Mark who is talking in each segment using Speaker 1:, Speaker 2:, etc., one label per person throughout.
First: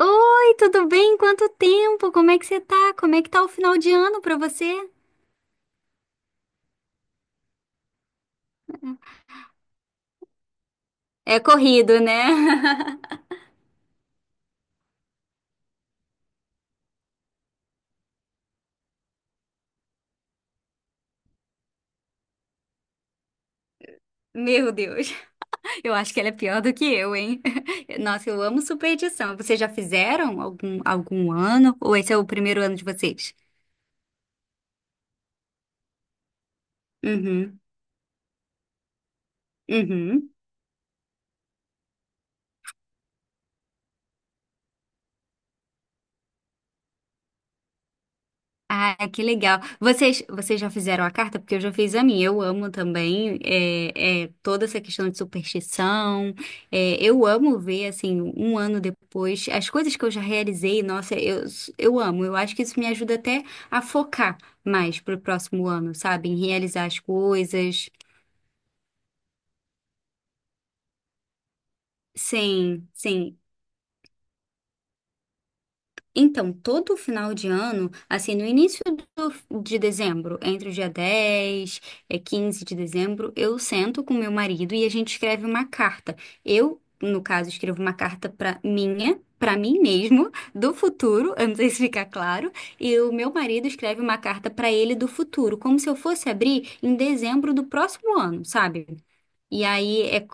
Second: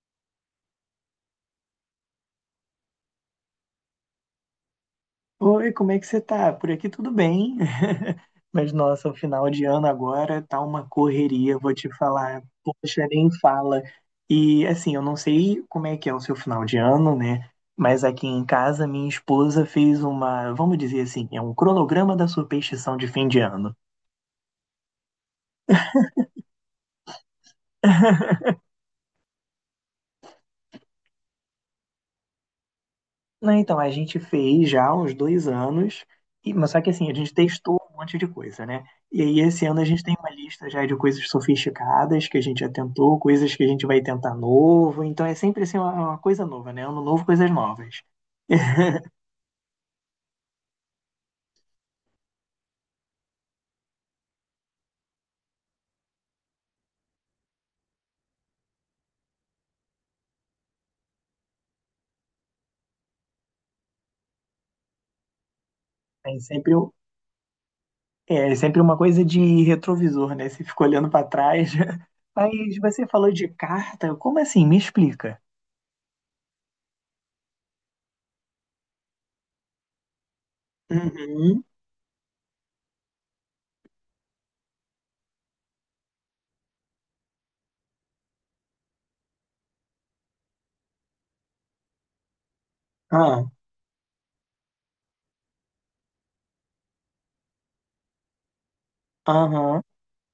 Speaker 1: Oi, tudo bem? Quanto tempo? Como é que você tá? Como é que tá o final de ano pra você?
Speaker 2: Oi, como é que você tá? Por aqui tudo bem. Mas nossa, o final de ano agora tá uma
Speaker 1: É
Speaker 2: correria, vou te
Speaker 1: corrido, né?
Speaker 2: falar. Poxa, nem fala. E assim, eu não sei como é que é o seu final de ano, né? Mas aqui em casa minha esposa fez uma, vamos dizer assim, é um cronograma da superstição de fim de ano.
Speaker 1: Meu Deus, eu acho que ela é pior do que eu, hein? Nossa, eu amo superstição. Vocês já fizeram algum ano? Ou esse é o primeiro ano de vocês?
Speaker 2: Não, então, a gente fez já há uns 2 anos, mas só que assim, a gente
Speaker 1: Uhum,
Speaker 2: testou um monte de coisa, né? E aí esse ano a gente tem
Speaker 1: uhum.
Speaker 2: uma lista já de coisas sofisticadas que a gente já tentou, coisas que a gente vai tentar novo, então é sempre assim uma coisa nova, né? Ano novo, coisas novas.
Speaker 1: Ah, que legal. Vocês já fizeram a carta? Porque eu já fiz a minha. Eu amo também toda essa questão de superstição. É, eu amo ver, assim, um ano depois, as coisas que eu já realizei. Eu amo. Eu acho que isso me ajuda até a focar mais pro próximo ano, sabe? Em
Speaker 2: É sempre,
Speaker 1: realizar as coisas.
Speaker 2: é sempre uma coisa de retrovisor, né? Você fica olhando para trás. Mas
Speaker 1: Sim,
Speaker 2: você falou
Speaker 1: sim.
Speaker 2: de carta, como assim? Me explica.
Speaker 1: Então, todo final de ano, assim, no início de dezembro, entre o dia
Speaker 2: Uhum.
Speaker 1: dez e 15 de dezembro, eu sento com meu marido e a gente escreve uma carta. Eu, no caso, escrevo uma carta para para mim mesmo, do futuro, eu não sei se fica claro, e o meu
Speaker 2: Ah,
Speaker 1: marido escreve uma carta para ele do futuro, como se eu fosse abrir em dezembro do próximo ano, sabe? E
Speaker 2: aham,
Speaker 1: aí é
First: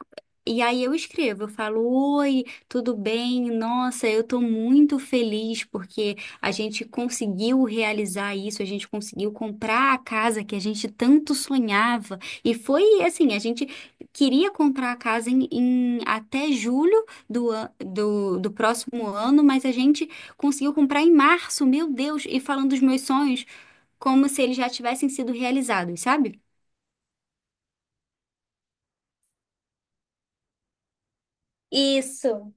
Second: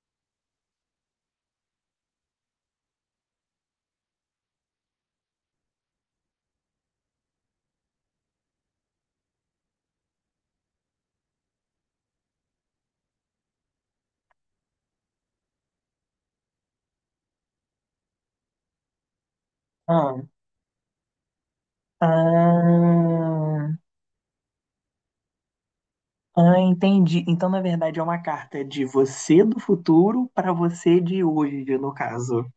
Speaker 1: E aí eu escrevo, eu falo, oi, tudo bem? Nossa, eu tô muito feliz porque a gente conseguiu realizar isso, a gente conseguiu comprar a casa que a gente tanto sonhava. E foi assim, a gente queria comprar a casa em, em até julho do próximo ano, mas a gente
Speaker 2: ah,
Speaker 1: conseguiu comprar em março, meu Deus, e falando dos meus sonhos
Speaker 2: ah.
Speaker 1: como se eles já tivessem sido realizados, sabe?
Speaker 2: Ah, entendi. Então, na verdade, é uma carta de você do futuro para você de hoje, no caso.
Speaker 1: Isso,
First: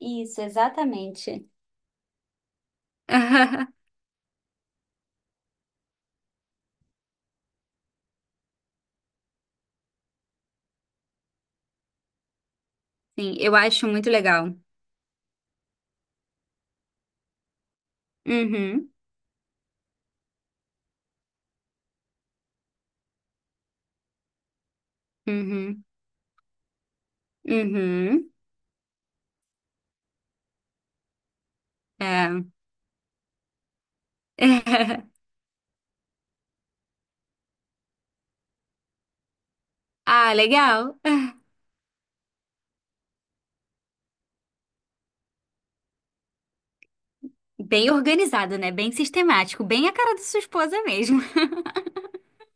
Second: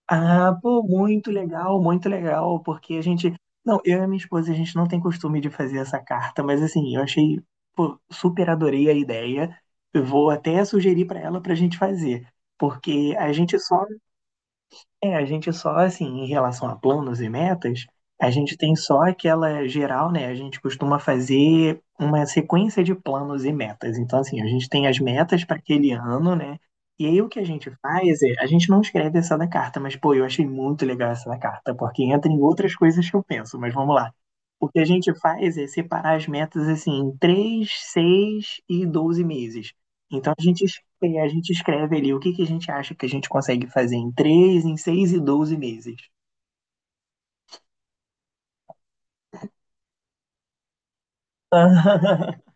Speaker 1: isso,
Speaker 2: Ah, pô,
Speaker 1: exatamente.
Speaker 2: muito legal, porque a gente. Não, eu e minha esposa, a gente não tem costume de fazer essa carta, mas assim, eu achei, pô, super adorei a ideia. Eu vou até sugerir para ela para a gente fazer, porque
Speaker 1: Sim, eu acho muito legal.
Speaker 2: a gente só, assim, em relação a planos e metas, a gente tem
Speaker 1: Uhum,
Speaker 2: só aquela geral, né? A gente costuma fazer uma sequência de planos e metas. Então, assim, a gente tem as metas para
Speaker 1: uhum,
Speaker 2: aquele ano, né? E aí o que a gente faz
Speaker 1: uhum.
Speaker 2: é, a gente não escreve essa da carta, mas, pô, eu achei muito legal essa da carta, porque entra em
Speaker 1: É.
Speaker 2: outras coisas que eu penso, mas vamos lá. O que a gente faz é separar as metas, assim, em 3, 6 e 12 meses. Então,
Speaker 1: Ah,
Speaker 2: a gente
Speaker 1: legal.
Speaker 2: E a gente escreve ali o que, que a gente acha que a gente consegue fazer em três em seis e 12 meses.
Speaker 1: Bem organizado, né? Bem sistemático, bem a cara da sua esposa mesmo.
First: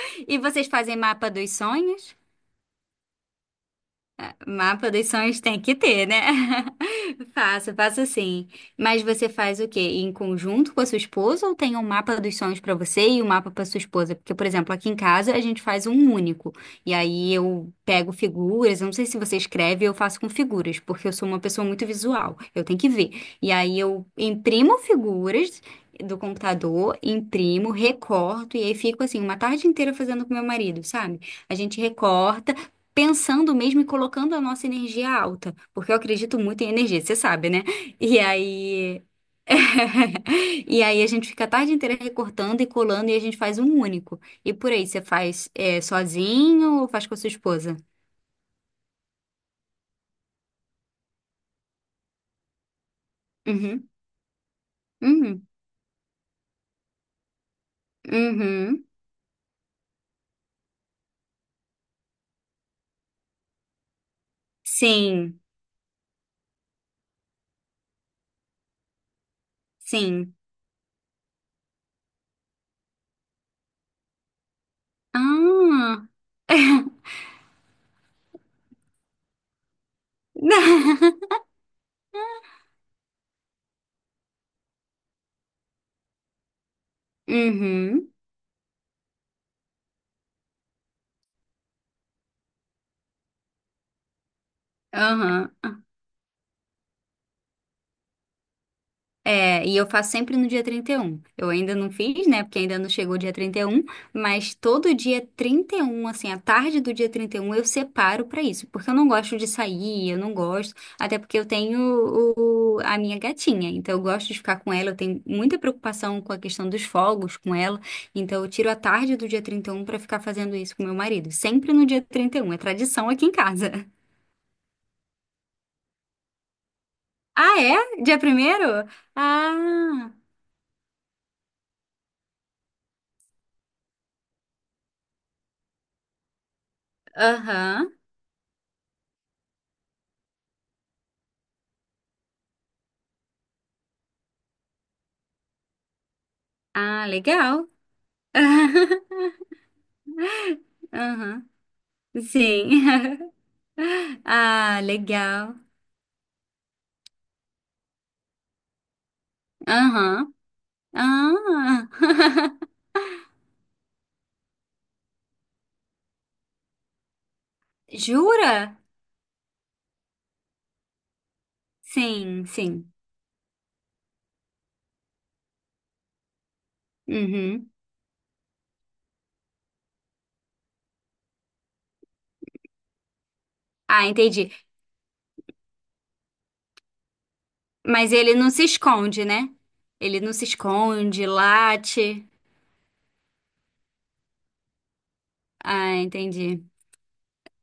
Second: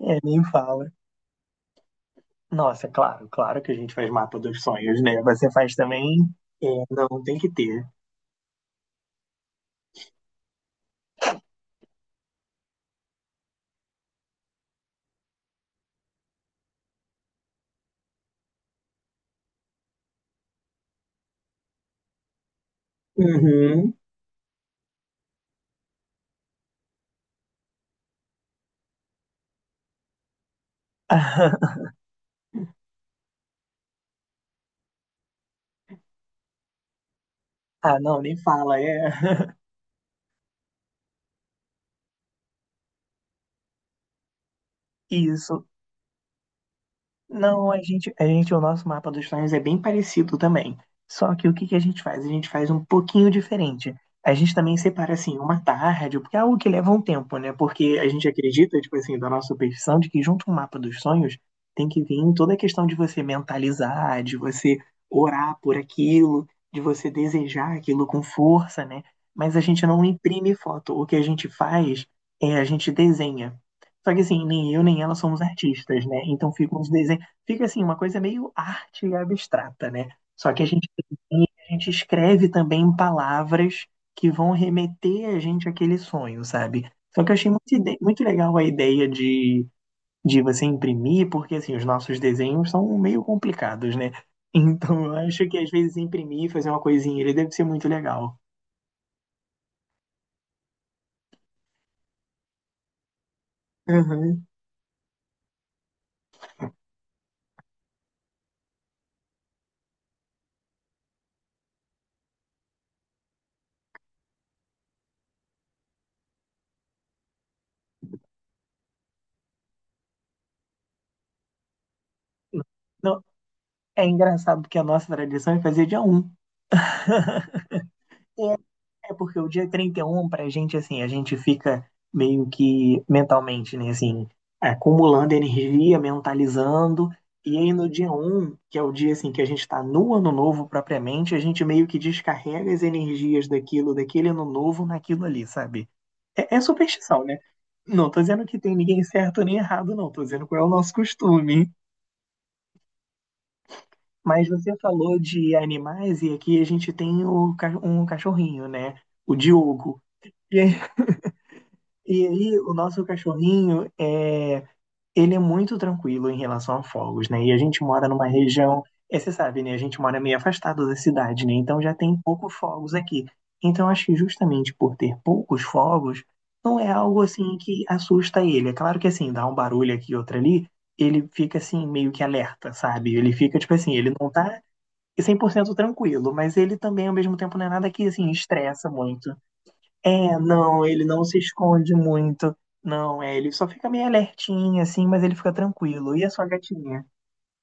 Speaker 2: É,
Speaker 1: E
Speaker 2: nem
Speaker 1: vocês
Speaker 2: fala.
Speaker 1: fazem mapa dos sonhos?
Speaker 2: Nossa, claro, claro que a gente faz mapa dos
Speaker 1: Uma
Speaker 2: sonhos, né?
Speaker 1: produção a gente
Speaker 2: Você
Speaker 1: tem
Speaker 2: faz
Speaker 1: que
Speaker 2: também?
Speaker 1: ter, né?
Speaker 2: É, não, tem que
Speaker 1: Faço,
Speaker 2: ter.
Speaker 1: faço sim. Mas você faz o quê? Em conjunto com a sua esposa ou tem um mapa dos sonhos para você e um mapa para sua esposa? Porque, por exemplo, aqui em casa a gente faz um único. E aí eu pego figuras, eu não sei se você escreve, eu faço com figuras, porque eu sou uma pessoa muito visual. Eu tenho que ver. E aí
Speaker 2: Uhum.
Speaker 1: eu imprimo figuras do computador, imprimo, recorto e aí fico assim uma tarde inteira fazendo com meu marido, sabe? A gente recorta pensando mesmo e colocando a nossa energia alta, porque eu acredito muito em energia, você sabe, né?
Speaker 2: Ah,
Speaker 1: E
Speaker 2: não, nem fala,
Speaker 1: aí.
Speaker 2: é.
Speaker 1: E aí a gente fica a tarde inteira recortando e colando e a gente faz um único. E por aí, você faz
Speaker 2: Isso.
Speaker 1: é, sozinho ou faz com a sua
Speaker 2: Não,
Speaker 1: esposa?
Speaker 2: o nosso mapa dos sonhos é bem parecido também. Só que o que que a gente faz? A gente faz um pouquinho
Speaker 1: Uhum,
Speaker 2: diferente. A gente também separa assim
Speaker 1: uhum,
Speaker 2: uma tarde, porque é algo que leva um tempo, né? Porque a gente acredita,
Speaker 1: uhum.
Speaker 2: tipo assim, da nossa superstição de que junto com o mapa dos sonhos tem que vir toda a questão de você mentalizar, de você
Speaker 1: Sim,
Speaker 2: orar por aquilo, de você desejar aquilo com força, né? Mas a gente não
Speaker 1: sim.
Speaker 2: imprime foto. O que a gente faz é a gente desenha. Só que assim, nem eu nem ela somos
Speaker 1: Ah.
Speaker 2: artistas, né? Então ficam os desenhos fica assim, uma coisa meio arte abstrata, né? Só que a gente, a gente escreve também em palavras que vão remeter a gente àquele sonho, sabe? Só que eu achei muito,
Speaker 1: Uhum,
Speaker 2: muito legal a ideia de você imprimir, porque assim, os nossos desenhos são meio complicados, né? Então eu acho que às
Speaker 1: aham.
Speaker 2: vezes imprimir, fazer uma coisinha, ele deve ser muito legal.
Speaker 1: É, e eu faço sempre no dia 31. Eu ainda não fiz, né? Porque ainda não chegou o dia 31.
Speaker 2: Uhum.
Speaker 1: Mas todo dia 31, assim, a tarde do dia 31 eu separo pra isso, porque eu não gosto de sair, eu não gosto, até porque eu tenho a minha gatinha, então eu gosto de ficar com ela, eu tenho muita preocupação com a questão dos fogos com ela, então eu tiro a tarde do dia 31 pra ficar fazendo isso com meu marido, sempre no dia 31. É tradição
Speaker 2: Não,
Speaker 1: aqui em casa.
Speaker 2: é engraçado porque a nossa tradição é fazer dia um.
Speaker 1: Ah, é? Dia primeiro?
Speaker 2: É porque o dia
Speaker 1: Ah,
Speaker 2: 31, pra gente, assim, a gente fica meio que mentalmente, né, assim, acumulando energia, mentalizando. E aí no
Speaker 1: aham.
Speaker 2: dia um que é o dia, assim, que a gente tá no ano novo propriamente, a gente meio que descarrega as energias daquilo, daquele ano novo naquilo ali, sabe? É, é
Speaker 1: Ah,
Speaker 2: superstição, né?
Speaker 1: legal.
Speaker 2: Não tô dizendo que tem ninguém certo nem errado, não. Tô dizendo qual é o nosso
Speaker 1: Aham,
Speaker 2: costume.
Speaker 1: sim.
Speaker 2: Mas você
Speaker 1: Ah,
Speaker 2: falou de
Speaker 1: legal.
Speaker 2: animais e aqui a gente tem um cachorrinho, né? O Diogo.
Speaker 1: Aham.
Speaker 2: E
Speaker 1: Ah,
Speaker 2: E aí, o nosso cachorrinho, é, ele é muito tranquilo em relação a fogos, né? E a gente mora numa
Speaker 1: jura?
Speaker 2: região, é, você sabe, né? A gente mora meio afastado da cidade, né? Então já tem
Speaker 1: Sim,
Speaker 2: poucos
Speaker 1: sim.
Speaker 2: fogos aqui. Então acho que justamente por ter poucos fogos, não é algo assim
Speaker 1: Uhum.
Speaker 2: que assusta ele. É claro que assim, dá um barulho aqui e outro ali, ele fica assim meio que alerta, sabe? Ele fica tipo assim,
Speaker 1: Ah,
Speaker 2: ele não
Speaker 1: entendi.
Speaker 2: tá 100% tranquilo, mas ele também ao mesmo tempo não é nada que
Speaker 1: Mas
Speaker 2: assim
Speaker 1: ele não se
Speaker 2: estressa
Speaker 1: esconde,
Speaker 2: muito.
Speaker 1: né? Ele não
Speaker 2: É,
Speaker 1: se
Speaker 2: não, ele não
Speaker 1: esconde,
Speaker 2: se esconde
Speaker 1: late.
Speaker 2: muito. Não, é, ele só fica meio alertinho, assim, mas ele fica
Speaker 1: Ah,
Speaker 2: tranquilo. E a sua
Speaker 1: entendi.
Speaker 2: gatinha?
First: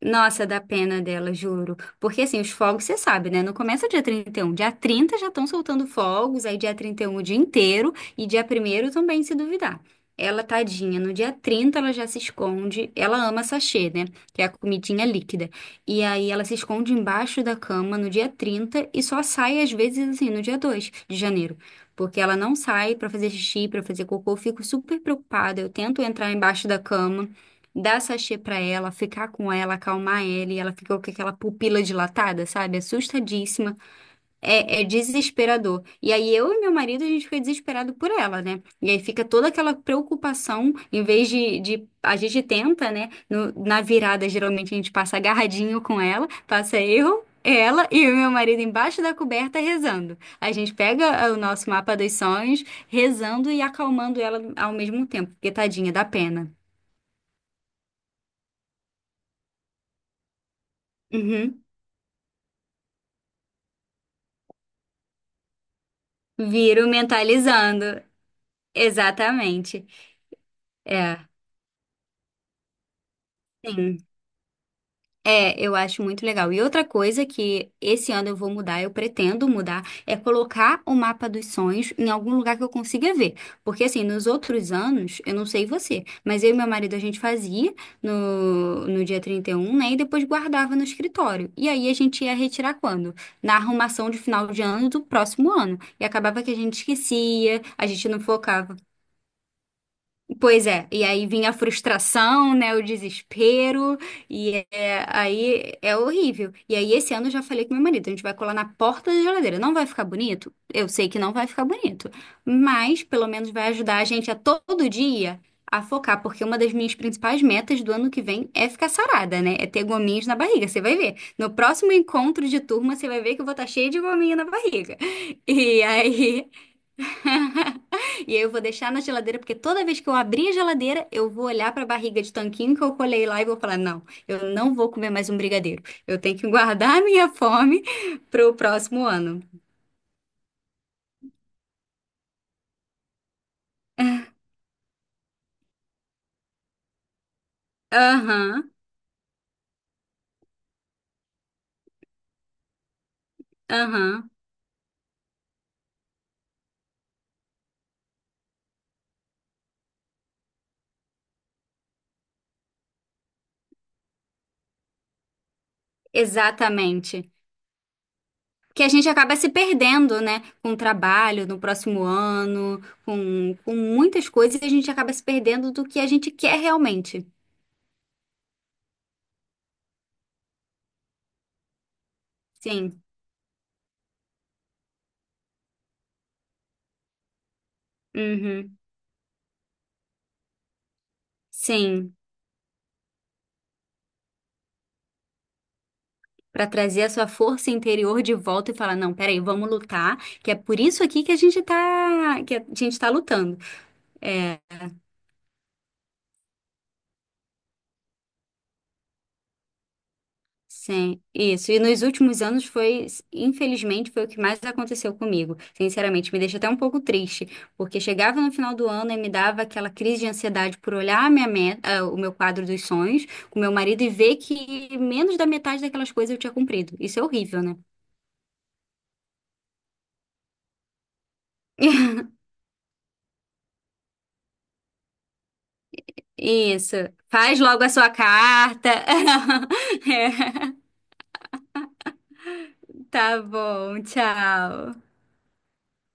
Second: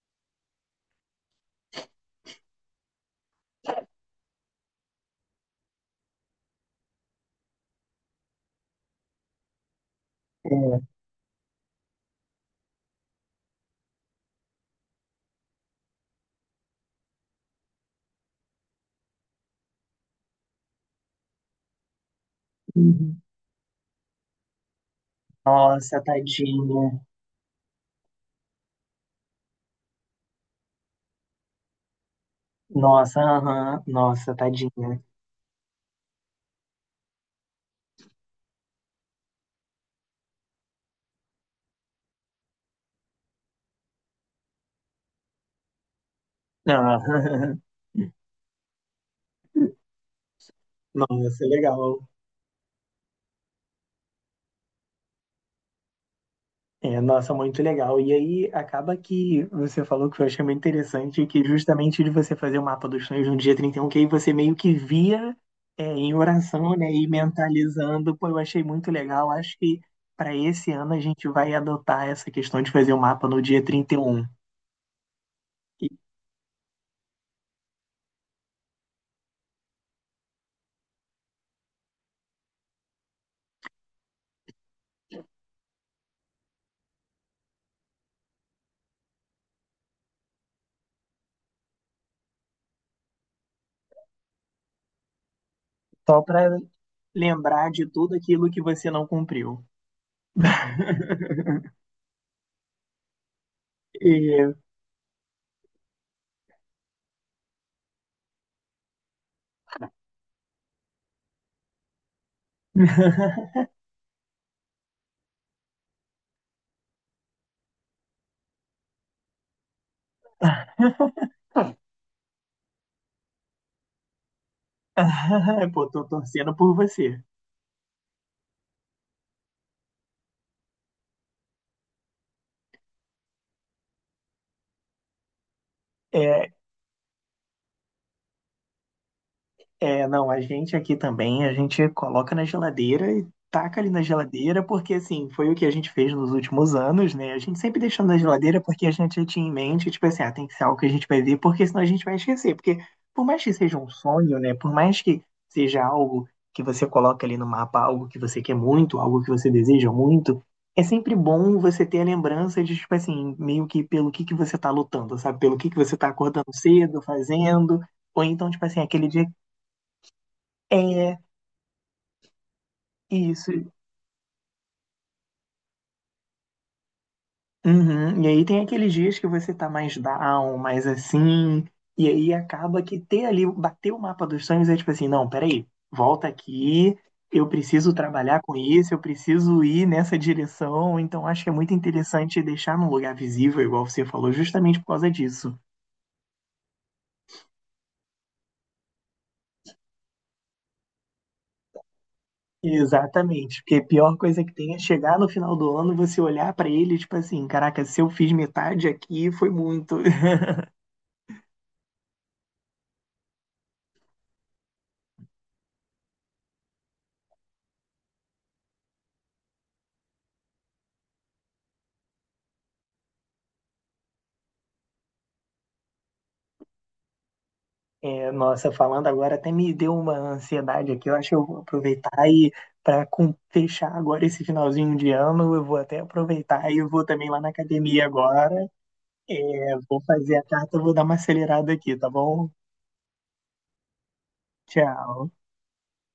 Speaker 1: Nossa, dá pena dela, juro. Porque assim, os fogos, você sabe, né? Não começa dia 31, dia 30 já estão soltando fogos, aí dia 31 o dia inteiro e dia primeiro também, se duvidar. Ela, tadinha, no dia 30, ela já se esconde. Ela ama sachê, né? Que é a comidinha líquida. E aí ela se esconde embaixo da cama no dia 30 e só sai às vezes assim no dia 2 de janeiro. Porque ela não sai pra
Speaker 2: Uhum.
Speaker 1: fazer xixi, pra fazer cocô. Eu fico super preocupada. Eu
Speaker 2: Nossa,
Speaker 1: tento entrar embaixo da
Speaker 2: tadinha.
Speaker 1: cama dar sachê pra ela, ficar com ela, acalmar ela, e ela ficou com aquela pupila dilatada, sabe?
Speaker 2: Nossa,
Speaker 1: Assustadíssima.
Speaker 2: aham. Nossa,
Speaker 1: É, é
Speaker 2: tadinha.
Speaker 1: desesperador. E aí eu e meu marido, a gente fica desesperado por ela, né? E aí fica toda aquela preocupação, em vez de a gente tenta, né? Na virada, geralmente a gente passa agarradinho com ela, passa
Speaker 2: Ah,
Speaker 1: eu. Ela e o meu marido embaixo da coberta rezando. A gente pega ah, o
Speaker 2: Nossa,
Speaker 1: nosso mapa
Speaker 2: legal.
Speaker 1: dos sonhos, rezando e acalmando ela ao mesmo tempo, porque tadinha, dá pena.
Speaker 2: É, nossa, muito legal. E aí acaba que você falou que eu achei muito interessante que
Speaker 1: Uhum.
Speaker 2: justamente de você fazer o mapa dos sonhos no dia 31 que aí você meio que via é, em oração,
Speaker 1: Viro
Speaker 2: né, e
Speaker 1: mentalizando.
Speaker 2: mentalizando. Pô, eu achei muito legal. Acho que
Speaker 1: Exatamente.
Speaker 2: para esse ano a gente
Speaker 1: É,
Speaker 2: vai adotar essa questão de fazer o mapa no dia
Speaker 1: sim.
Speaker 2: 31.
Speaker 1: É, eu
Speaker 2: E um,
Speaker 1: acho
Speaker 2: e
Speaker 1: muito legal. E outra coisa que esse ano eu vou mudar, eu pretendo mudar, é colocar o mapa dos sonhos em algum lugar que eu consiga ver. Porque assim, nos outros anos, eu não sei você, mas eu e meu marido a gente fazia no dia 31, né? E depois guardava no escritório. E aí a gente ia retirar quando? Na arrumação de final de ano do próximo ano. E
Speaker 2: Só
Speaker 1: acabava que a
Speaker 2: para
Speaker 1: gente esquecia,
Speaker 2: lembrar de
Speaker 1: a gente
Speaker 2: tudo
Speaker 1: não
Speaker 2: aquilo que
Speaker 1: focava.
Speaker 2: você não cumpriu.
Speaker 1: Pois é, e aí vinha a frustração, né, o desespero,
Speaker 2: E...
Speaker 1: aí é horrível. E aí esse ano eu já falei com meu marido, a gente vai colar na porta da geladeira. Não vai ficar bonito? Eu sei que não vai ficar bonito, mas pelo menos vai ajudar a gente a todo dia a focar, porque uma das minhas principais metas do ano que vem é ficar sarada, né? É ter gominhos na barriga, você vai ver. No próximo encontro de turma, você vai ver que eu vou estar cheia de gominho na barriga. E
Speaker 2: Pô, tô
Speaker 1: aí
Speaker 2: torcendo por você.
Speaker 1: E aí eu vou deixar na geladeira, porque toda vez que eu abrir a geladeira, eu vou olhar para a barriga de tanquinho que eu colei lá e vou falar: não, eu não vou comer mais um brigadeiro. Eu tenho que
Speaker 2: É,
Speaker 1: guardar a minha fome para o próximo ano.
Speaker 2: É, não, a gente aqui também, a gente coloca na geladeira e taca ali na geladeira, porque assim, foi o que a gente fez nos últimos anos, né? A gente sempre deixou na geladeira
Speaker 1: Aham,
Speaker 2: porque a gente tinha em mente, tipo assim, ah, tem que ser algo que a gente vai ver, porque senão a gente vai esquecer. Porque por mais que seja um
Speaker 1: aham,
Speaker 2: sonho, né? Por mais que seja algo que você coloca ali no mapa, algo que você quer muito, algo que você deseja muito, é sempre bom você ter a lembrança de, tipo assim, meio que pelo que você tá lutando, sabe? Pelo que você tá acordando cedo,
Speaker 1: exatamente.
Speaker 2: fazendo. Ou então, tipo assim,
Speaker 1: Que a
Speaker 2: aquele
Speaker 1: gente
Speaker 2: dia
Speaker 1: acaba se perdendo, né? Com o
Speaker 2: é,
Speaker 1: trabalho no próximo ano,
Speaker 2: isso.
Speaker 1: com muitas coisas, a gente acaba se perdendo do que a gente quer realmente.
Speaker 2: Uhum. E aí tem aqueles dias que você tá mais down, mais assim, e aí acaba que
Speaker 1: Sim,
Speaker 2: ter ali, bater o mapa dos sonhos é tipo assim, não, peraí, volta aqui, eu preciso trabalhar com
Speaker 1: uhum,
Speaker 2: isso, eu preciso ir nessa direção, então acho que é muito
Speaker 1: sim.
Speaker 2: interessante deixar num lugar visível, igual você falou, justamente por causa disso.
Speaker 1: Pra trazer a sua força interior de volta e falar, não, peraí, vamos lutar, que é por isso aqui que a gente tá, que a gente tá lutando.
Speaker 2: Exatamente, porque a pior coisa que
Speaker 1: É,
Speaker 2: tem é chegar no final do ano, você olhar pra ele, tipo assim, caraca, se eu fiz metade aqui, foi muito.
Speaker 1: sim, isso. E nos últimos anos foi, infelizmente, foi o que mais aconteceu comigo. Sinceramente, me deixa até um pouco triste, porque chegava no final do ano e me dava aquela crise de ansiedade por olhar a minha meta, ah, o meu quadro dos sonhos com meu marido e ver que menos da metade daquelas coisas eu tinha cumprido. Isso é horrível, né?
Speaker 2: É, nossa, falando agora até me deu uma ansiedade aqui. Eu acho que eu vou aproveitar e para fechar agora esse finalzinho de ano, eu vou até aproveitar e eu
Speaker 1: Isso.
Speaker 2: vou também lá na
Speaker 1: Faz logo a
Speaker 2: academia
Speaker 1: sua
Speaker 2: agora.
Speaker 1: carta.
Speaker 2: É, vou fazer a
Speaker 1: É.
Speaker 2: carta, vou dar uma acelerada aqui, tá bom?
Speaker 1: Tá bom, tchau.
Speaker 2: Tchau.